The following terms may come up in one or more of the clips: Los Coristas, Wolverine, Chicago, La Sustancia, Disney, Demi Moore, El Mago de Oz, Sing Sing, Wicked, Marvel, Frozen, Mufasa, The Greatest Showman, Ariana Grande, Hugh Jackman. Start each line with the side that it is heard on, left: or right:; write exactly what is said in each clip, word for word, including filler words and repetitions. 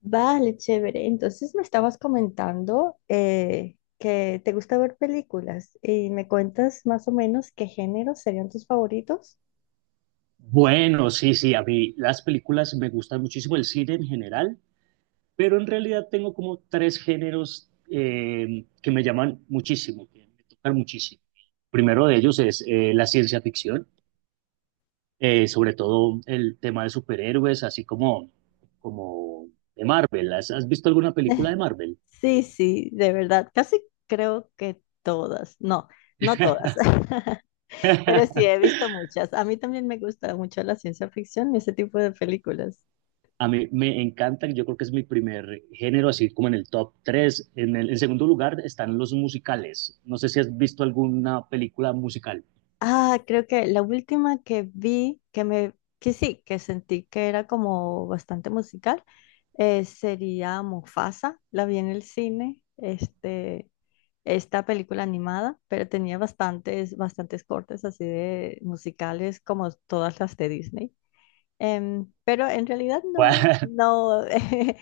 left: Vale, chévere. Entonces me estabas comentando eh, que te gusta ver películas y me cuentas más o menos qué géneros serían tus favoritos.
right: Bueno, sí, sí, a mí las películas me gustan muchísimo, el cine en general, pero en realidad tengo como tres géneros eh, que me llaman muchísimo, que me tocan muchísimo. Primero de ellos es eh, la ciencia ficción, eh, sobre todo el tema de superhéroes, así como, como de Marvel. ¿Has, has visto alguna película de Marvel?
left: Sí, sí, de verdad, casi creo que todas, no, no todas, pero sí he visto muchas. A mí también me gusta mucho la ciencia ficción y ese tipo de películas.
right: A mí me encantan, yo creo que es mi primer género, así como en el top tres. En el en segundo lugar están los musicales. No sé si has visto alguna película musical.
left: Ah, creo que la última que vi, que me, que sí, que sentí que era como bastante musical, eh, sería Mufasa. La vi en el cine, este, esta película animada, pero tenía bastantes, bastantes cortes así de musicales como todas las de Disney. Em, pero en realidad no, no, eh,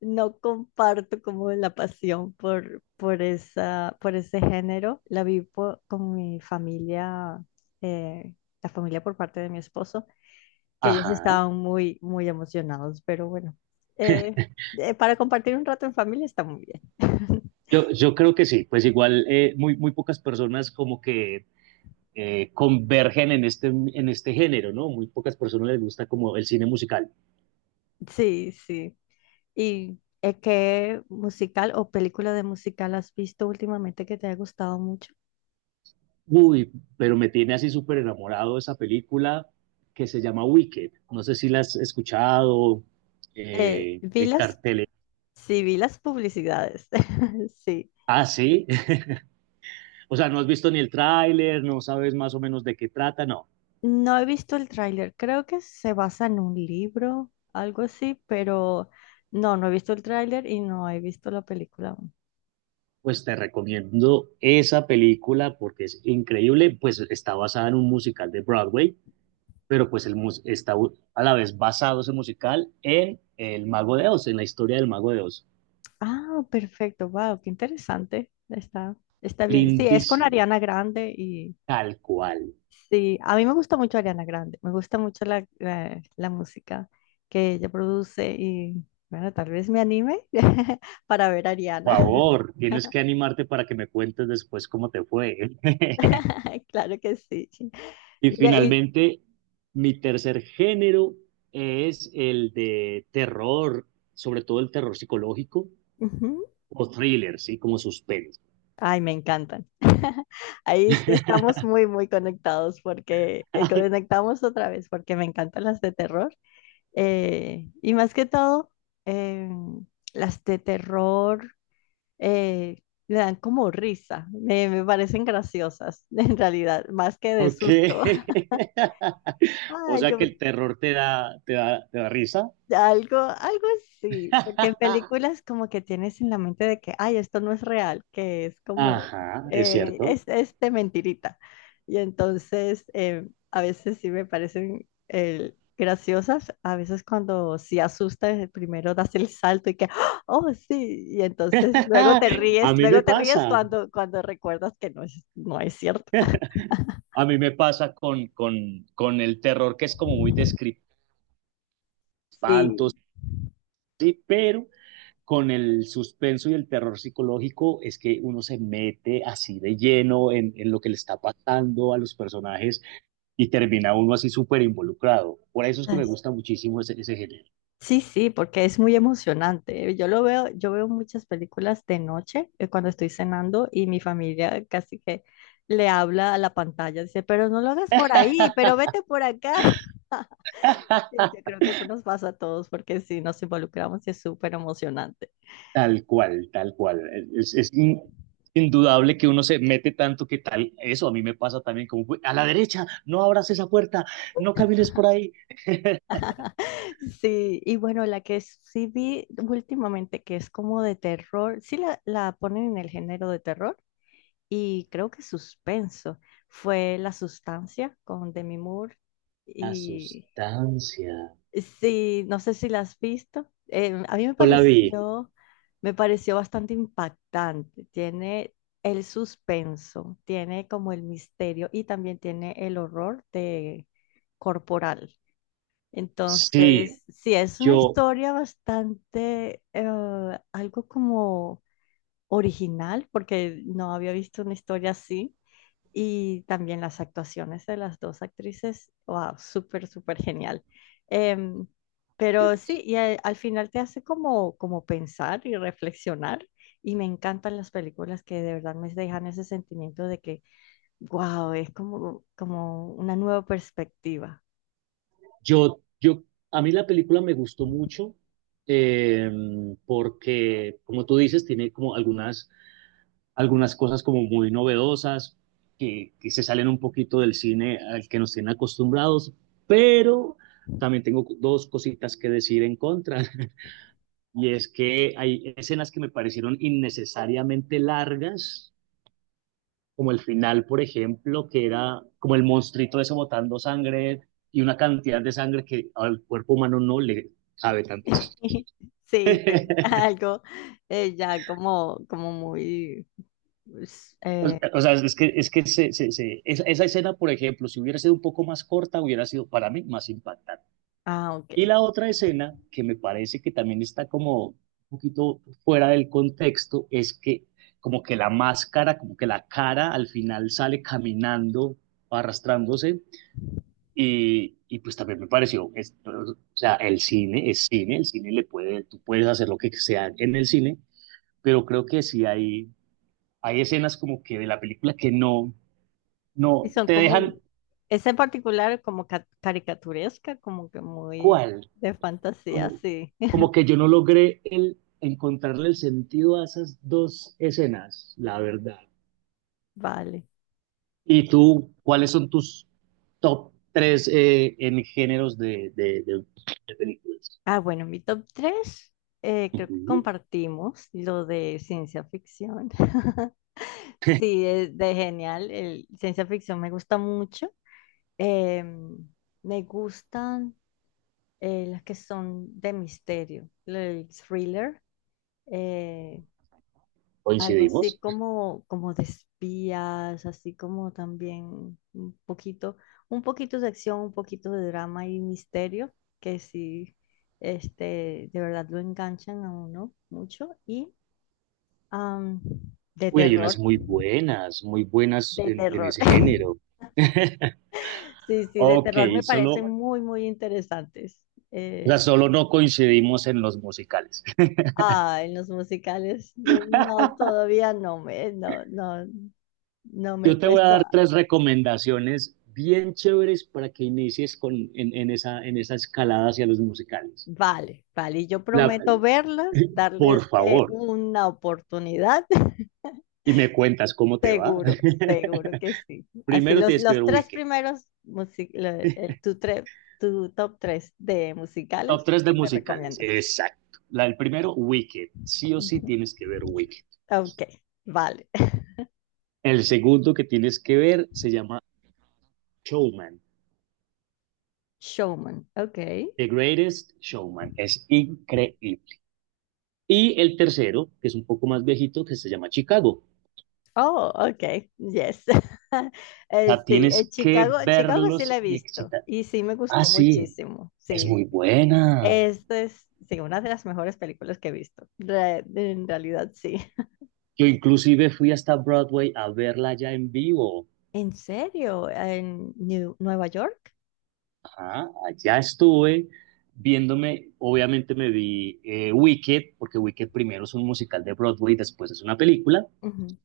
left: no comparto como la pasión por, por esa, por ese género. La vi po- con mi familia, eh, la familia por parte de mi esposo, que ellos
right: Ajá.
left: estaban muy, muy emocionados, pero bueno, eh, eh, para compartir un rato en familia está muy bien.
right: Yo, yo creo que sí, pues igual eh, muy, muy pocas personas como que eh, convergen en este, en este género, ¿no? Muy pocas personas les gusta como el cine musical.
left: Sí, sí. ¿Y eh, qué musical o película de musical has visto últimamente que te haya gustado mucho?
right: Uy, pero me tiene así súper enamorado esa película que se llama Wicked. No sé si la has escuchado,
left: Eh,
right: eh,
left: vi
right: el
left: las
right: cartel.
left: Sí, vi las publicidades. Sí.
right: Ah, sí, o sea, no has visto ni el tráiler, no sabes más o menos de qué trata, no.
left: No he visto el tráiler. Creo que se basa en un libro, algo así, pero no, no he visto el tráiler y no he visto la película aún.
right: Pues te recomiendo esa película porque es increíble, pues está basada en un musical de Broadway, pero pues el mus está a la vez basado ese musical en El Mago de Oz, en la historia del Mago de Oz.
left: Ah, perfecto. Wow, qué interesante. Está, está bien. Sí, es con
right: Lindísima,
left: Ariana Grande y
right: tal cual.
left: sí, a mí me gusta mucho Ariana Grande. Me gusta mucho la, la, la música que ella produce y bueno, tal vez me anime para ver a
right: Por
left: Ariana.
right: favor, tienes que animarte para que me cuentes después cómo te fue.
left: Claro que sí.
right: Y
left: Mira, y
right: finalmente, mi tercer género es el de terror, sobre todo el terror psicológico
left: Ujú.
right: o thriller, ¿sí? Como suspense.
left: Ay, me encantan. Ahí sí estamos muy, muy conectados porque eh, conectamos otra vez porque me encantan las de terror. Eh, y más que todo, em, las de terror eh, me dan como risa. Me, me parecen graciosas, en realidad, más que de
right: Ok.
left: susto.
right: O
left: Ay,
right: sea
left: yo
right: que el terror te da, te da, te da risa.
left: Algo, algo así, porque en películas como que tienes en la mente de que, ay, esto no es real, que es como,
right: Ajá, es
left: eh,
right: cierto.
left: es, es de mentirita. Y entonces eh, a veces sí me parecen eh, graciosas, a veces cuando sí asustas, eh, primero das el salto y que, ¡ah! Oh, sí, y entonces luego te ríes,
right: A mí me
left: luego te ríes
right: pasa.
left: cuando, cuando recuerdas que no es, no es cierto.
right: A mí me pasa con, con, con el terror que es como muy de
left: Sí.
right: espantos, sí, pero con el suspenso y el terror psicológico es que uno se mete así de lleno en, en lo que le está pasando a los personajes y termina uno así súper involucrado. Por eso es que me gusta muchísimo ese, ese género.
left: Sí, sí, porque es muy emocionante. ¿Eh? Yo lo veo, yo veo muchas películas de noche eh, cuando estoy cenando y mi familia casi que le habla a la pantalla, dice, pero no lo hagas por ahí, pero vete por acá. Y yo creo que eso nos pasa a todos porque si nos involucramos y es súper emocionante.
right: Tal cual, tal cual. Es, es in, Indudable que uno se mete tanto que tal. Eso a mí me pasa también como, a la derecha, no abras esa puerta, no camines por ahí.
left: Sí, y bueno, la que sí vi últimamente que es como de terror, sí la, la ponen en el género de terror y creo que suspenso, fue La Sustancia con Demi Moore.
right: La
left: Y
right: sustancia.
left: sí, no sé si la has visto. Eh, a mí me
right: Hola, vi.
left: pareció, me pareció bastante impactante. Tiene el suspenso, tiene como el misterio y también tiene el horror de corporal.
right: Sí,
left: Entonces, sí, es una
right: yo
left: historia bastante, eh, algo como original, porque no había visto una historia así. Y también las actuaciones de las dos actrices, wow, súper, súper genial. Em, pero sí, y al, al final te hace como, como pensar y reflexionar. Y me encantan las películas que de verdad me dejan ese sentimiento de que, wow, es como, como una nueva perspectiva.
right: Yo, yo, a mí la película me gustó mucho eh, porque, como tú dices, tiene como algunas, algunas cosas como muy novedosas que, que se salen un poquito del cine al que nos tienen acostumbrados, pero también tengo dos cositas que decir en contra. Y es que hay escenas que me parecieron innecesariamente largas como el final, por ejemplo, que era como el monstruito ese botando sangre y una cantidad de sangre que al cuerpo humano no le cabe tanto.
left: Sí, sí, algo eh, ya como, como muy... pues, eh,
right: O sea, es que, es que se- se- se- esa, esa escena, por ejemplo, si hubiera sido un poco más corta, hubiera sido para mí más impactante.
left: ah,
right: Y
left: ok.
right: la otra escena, que me parece que también está como un poquito fuera del contexto, es que como que la máscara, como que la cara al final sale caminando, arrastrándose. Y, y pues también me pareció, es- o sea, el cine es cine, el cine le puede, tú puedes hacer lo que sea en el cine, pero creo que sí hay, hay escenas como que de la película que no,
left: Y
right: no,
left: son
right: te
left: como,
right: dejan
left: esa en particular como ca- caricaturesca, como que muy
right: cuál,
left: de fantasía,
right: como,
left: sí.
right: como que yo no logré el, encontrarle el sentido a esas dos escenas, la verdad.
left: Vale.
right: ¿Y tú, cuáles son tus top tres eh, en géneros de, de, de- de películas?
left: Ah, bueno, mi top tres eh, creo que
right: Ujú.
left: compartimos lo de ciencia ficción. Sí, es de genial. El, ciencia ficción me gusta mucho. Em, Me gustan eh, las que son de misterio, el thriller. Eh, algo así
right: Coincidimos.
left: como, como de espías, así como también un poquito, un poquito de acción, un poquito de drama y misterio, que sí, este, de verdad lo enganchan a uno mucho. Y am, de
right: Uy, hay unas
left: terror,
right: muy buenas, muy buenas
left: de
right: en, en
left: terror.
right: ese género.
left: Sí, sí, de
right: Ok,
left: terror me
right: solo,
left: parecen
right: o
left: muy, muy interesantes.
right: sea,
left: Eh,
right: solo no coincidimos en los musicales.
left: ah, en los musicales, no, todavía no me, no, no, no me he
right: Yo te voy a
left: puesto.
right: dar tres recomendaciones bien chéveres para que inicies con, en, en esa, en esa escalada hacia los musicales.
left: Vale, vale, y yo
right: La,
left: prometo verlas,
right: por
left: darles eh,
right: favor,
left: una oportunidad,
right: y me cuentas cómo te va.
left: seguro, seguro que sí. Así
right: Primero
left: los,
right: tienes que ver
left: los tres
right: Wicked.
left: primeros, musi- lo- el, tu, tre- tu top tres de
right: Top
left: musicales
right: tres de
left: que me
right: musicales,
left: recomiendas.
right: exacto. La del primero, Wicked. Sí o sí
left: Ujú.
right: tienes que ver Wicked.
left: Ok, vale.
right: El segundo que tienes que ver se llama Showman.
left: Showman, ok.
right: The Greatest Showman. Es increíble. Y el tercero, que es un poco más viejito, que se llama Chicago.
left: Oh, ok, yes.
right: O
left: Eh,
right: sea,
left: sí,
right: tienes
left: eh,
right: que
left: Chicago, Chicago sí la
right: verlos
left: he
right: y
left: visto
right: excitar.
left: y sí me
right: Ah,
left: gustó
right: sí,
left: muchísimo,
right: es
left: sí,
right: muy buena.
left: esta es, sí, una de las mejores películas que he visto. Re- en realidad, sí.
right: Yo inclusive fui hasta Broadway a verla ya en vivo.
left: ¿En serio? ¿En New- Nueva York?
right: Ajá, allá estuve viéndome, obviamente me vi eh, Wicked, porque Wicked primero es un musical de Broadway, después es una película.
left: Ujú.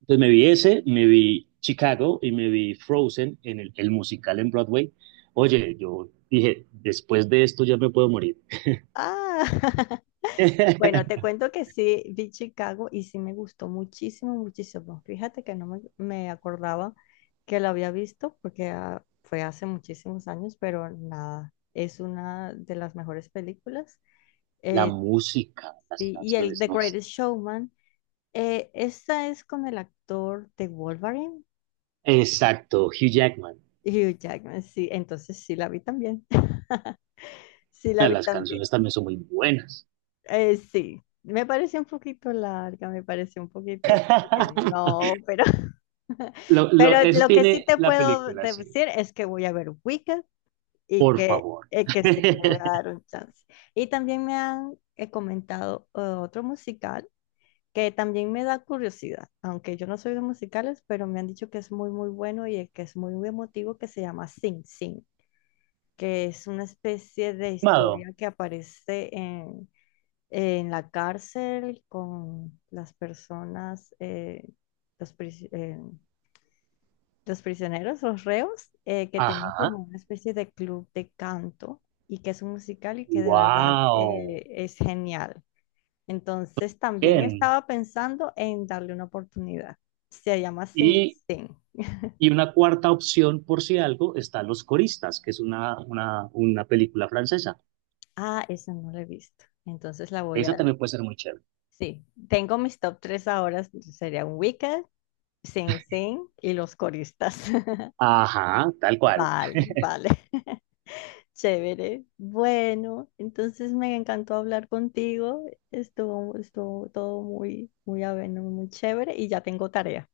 right: Entonces me vi ese, me vi Chicago y me vi Frozen en el, el musical en Broadway. Oye, yo dije, después de esto ya me puedo morir.
left: Ah, bueno, te cuento que sí, vi Chicago y sí me gustó muchísimo, muchísimo. Fíjate que no me, me acordaba que la había visto porque ah, fue hace muchísimos años, pero nada, es una de las mejores películas.
right: La
left: Eh,
right: música, las
left: y, y el
right: canciones,
left: The
right: no sé.
left: Greatest Showman, eh, esta es con el actor de Wolverine,
right: Exacto, Hugh Jackman.
left: y Hugh Jackman, sí, entonces sí la vi también. Sí la
right: Ah,
left: vi
right: las
left: también.
right: canciones también son muy buenas.
left: Eh, sí, me parece un poquito larga, me parece un poquito como que no, pero,
right: Lo, lo-
left: pero
right: eso
left: lo que sí
right: tiene
left: te
right: la
left: puedo
right: película, sí.
left: decir es que voy a ver Wicked y
right: Por
left: que,
right: favor.
left: eh, que sí, le voy a dar un chance. Y también me han eh, comentado eh, otro musical que también me da curiosidad, aunque yo no soy de musicales, pero me han dicho que es muy, muy bueno y eh, que es muy, muy emotivo, que se llama Sing Sing. Que es una especie de
right: Mado.
left: historia que aparece en, en la cárcel con las personas, eh, los, pris- eh, los prisioneros, los reos, eh, que tienen como
right: Ajá.
left: una especie de club de canto y que es un musical y que de verdad
right: Wow.
left: eh, es genial. Entonces también
right: Bien.
left: estaba pensando en darle una oportunidad. Se llama Sing
right: Y
left: Sing.
right: Y una cuarta opción, por si algo, están Los Coristas, que es una, una, una película francesa.
left: Ah, esa no la he visto. Entonces la voy
right: Esa
left: a...
right: también puede ser muy chévere.
left: Sí, tengo mis top tres ahora, serían Wicked, Sing Sing y Los Coristas.
right: Ajá, tal cual.
left: Vale, vale. Chévere. Bueno, entonces me encantó hablar contigo. Estuvo, estuvo todo muy, muy ameno, muy chévere y ya tengo tarea.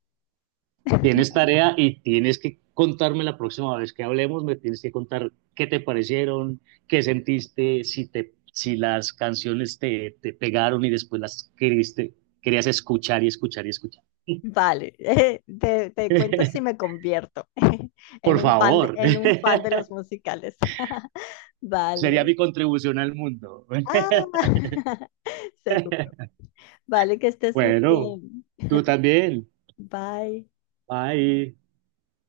right: Tienes tarea y tienes que contarme la próxima vez que hablemos, me tienes que contar qué te parecieron, qué sentiste, si, te, si las canciones te, te pegaron y después las queriste, querías escuchar y escuchar y escuchar.
left: Vale, te, te cuento si me convierto en
right: Por
left: un fan de,
right: favor,
left: en un fan de los musicales. Vale.
right: sería mi contribución al mundo.
left: Ah, seguro. Vale, que estés muy
right: Bueno,
left: bien.
right: tú también.
left: Bye.
right: Bye.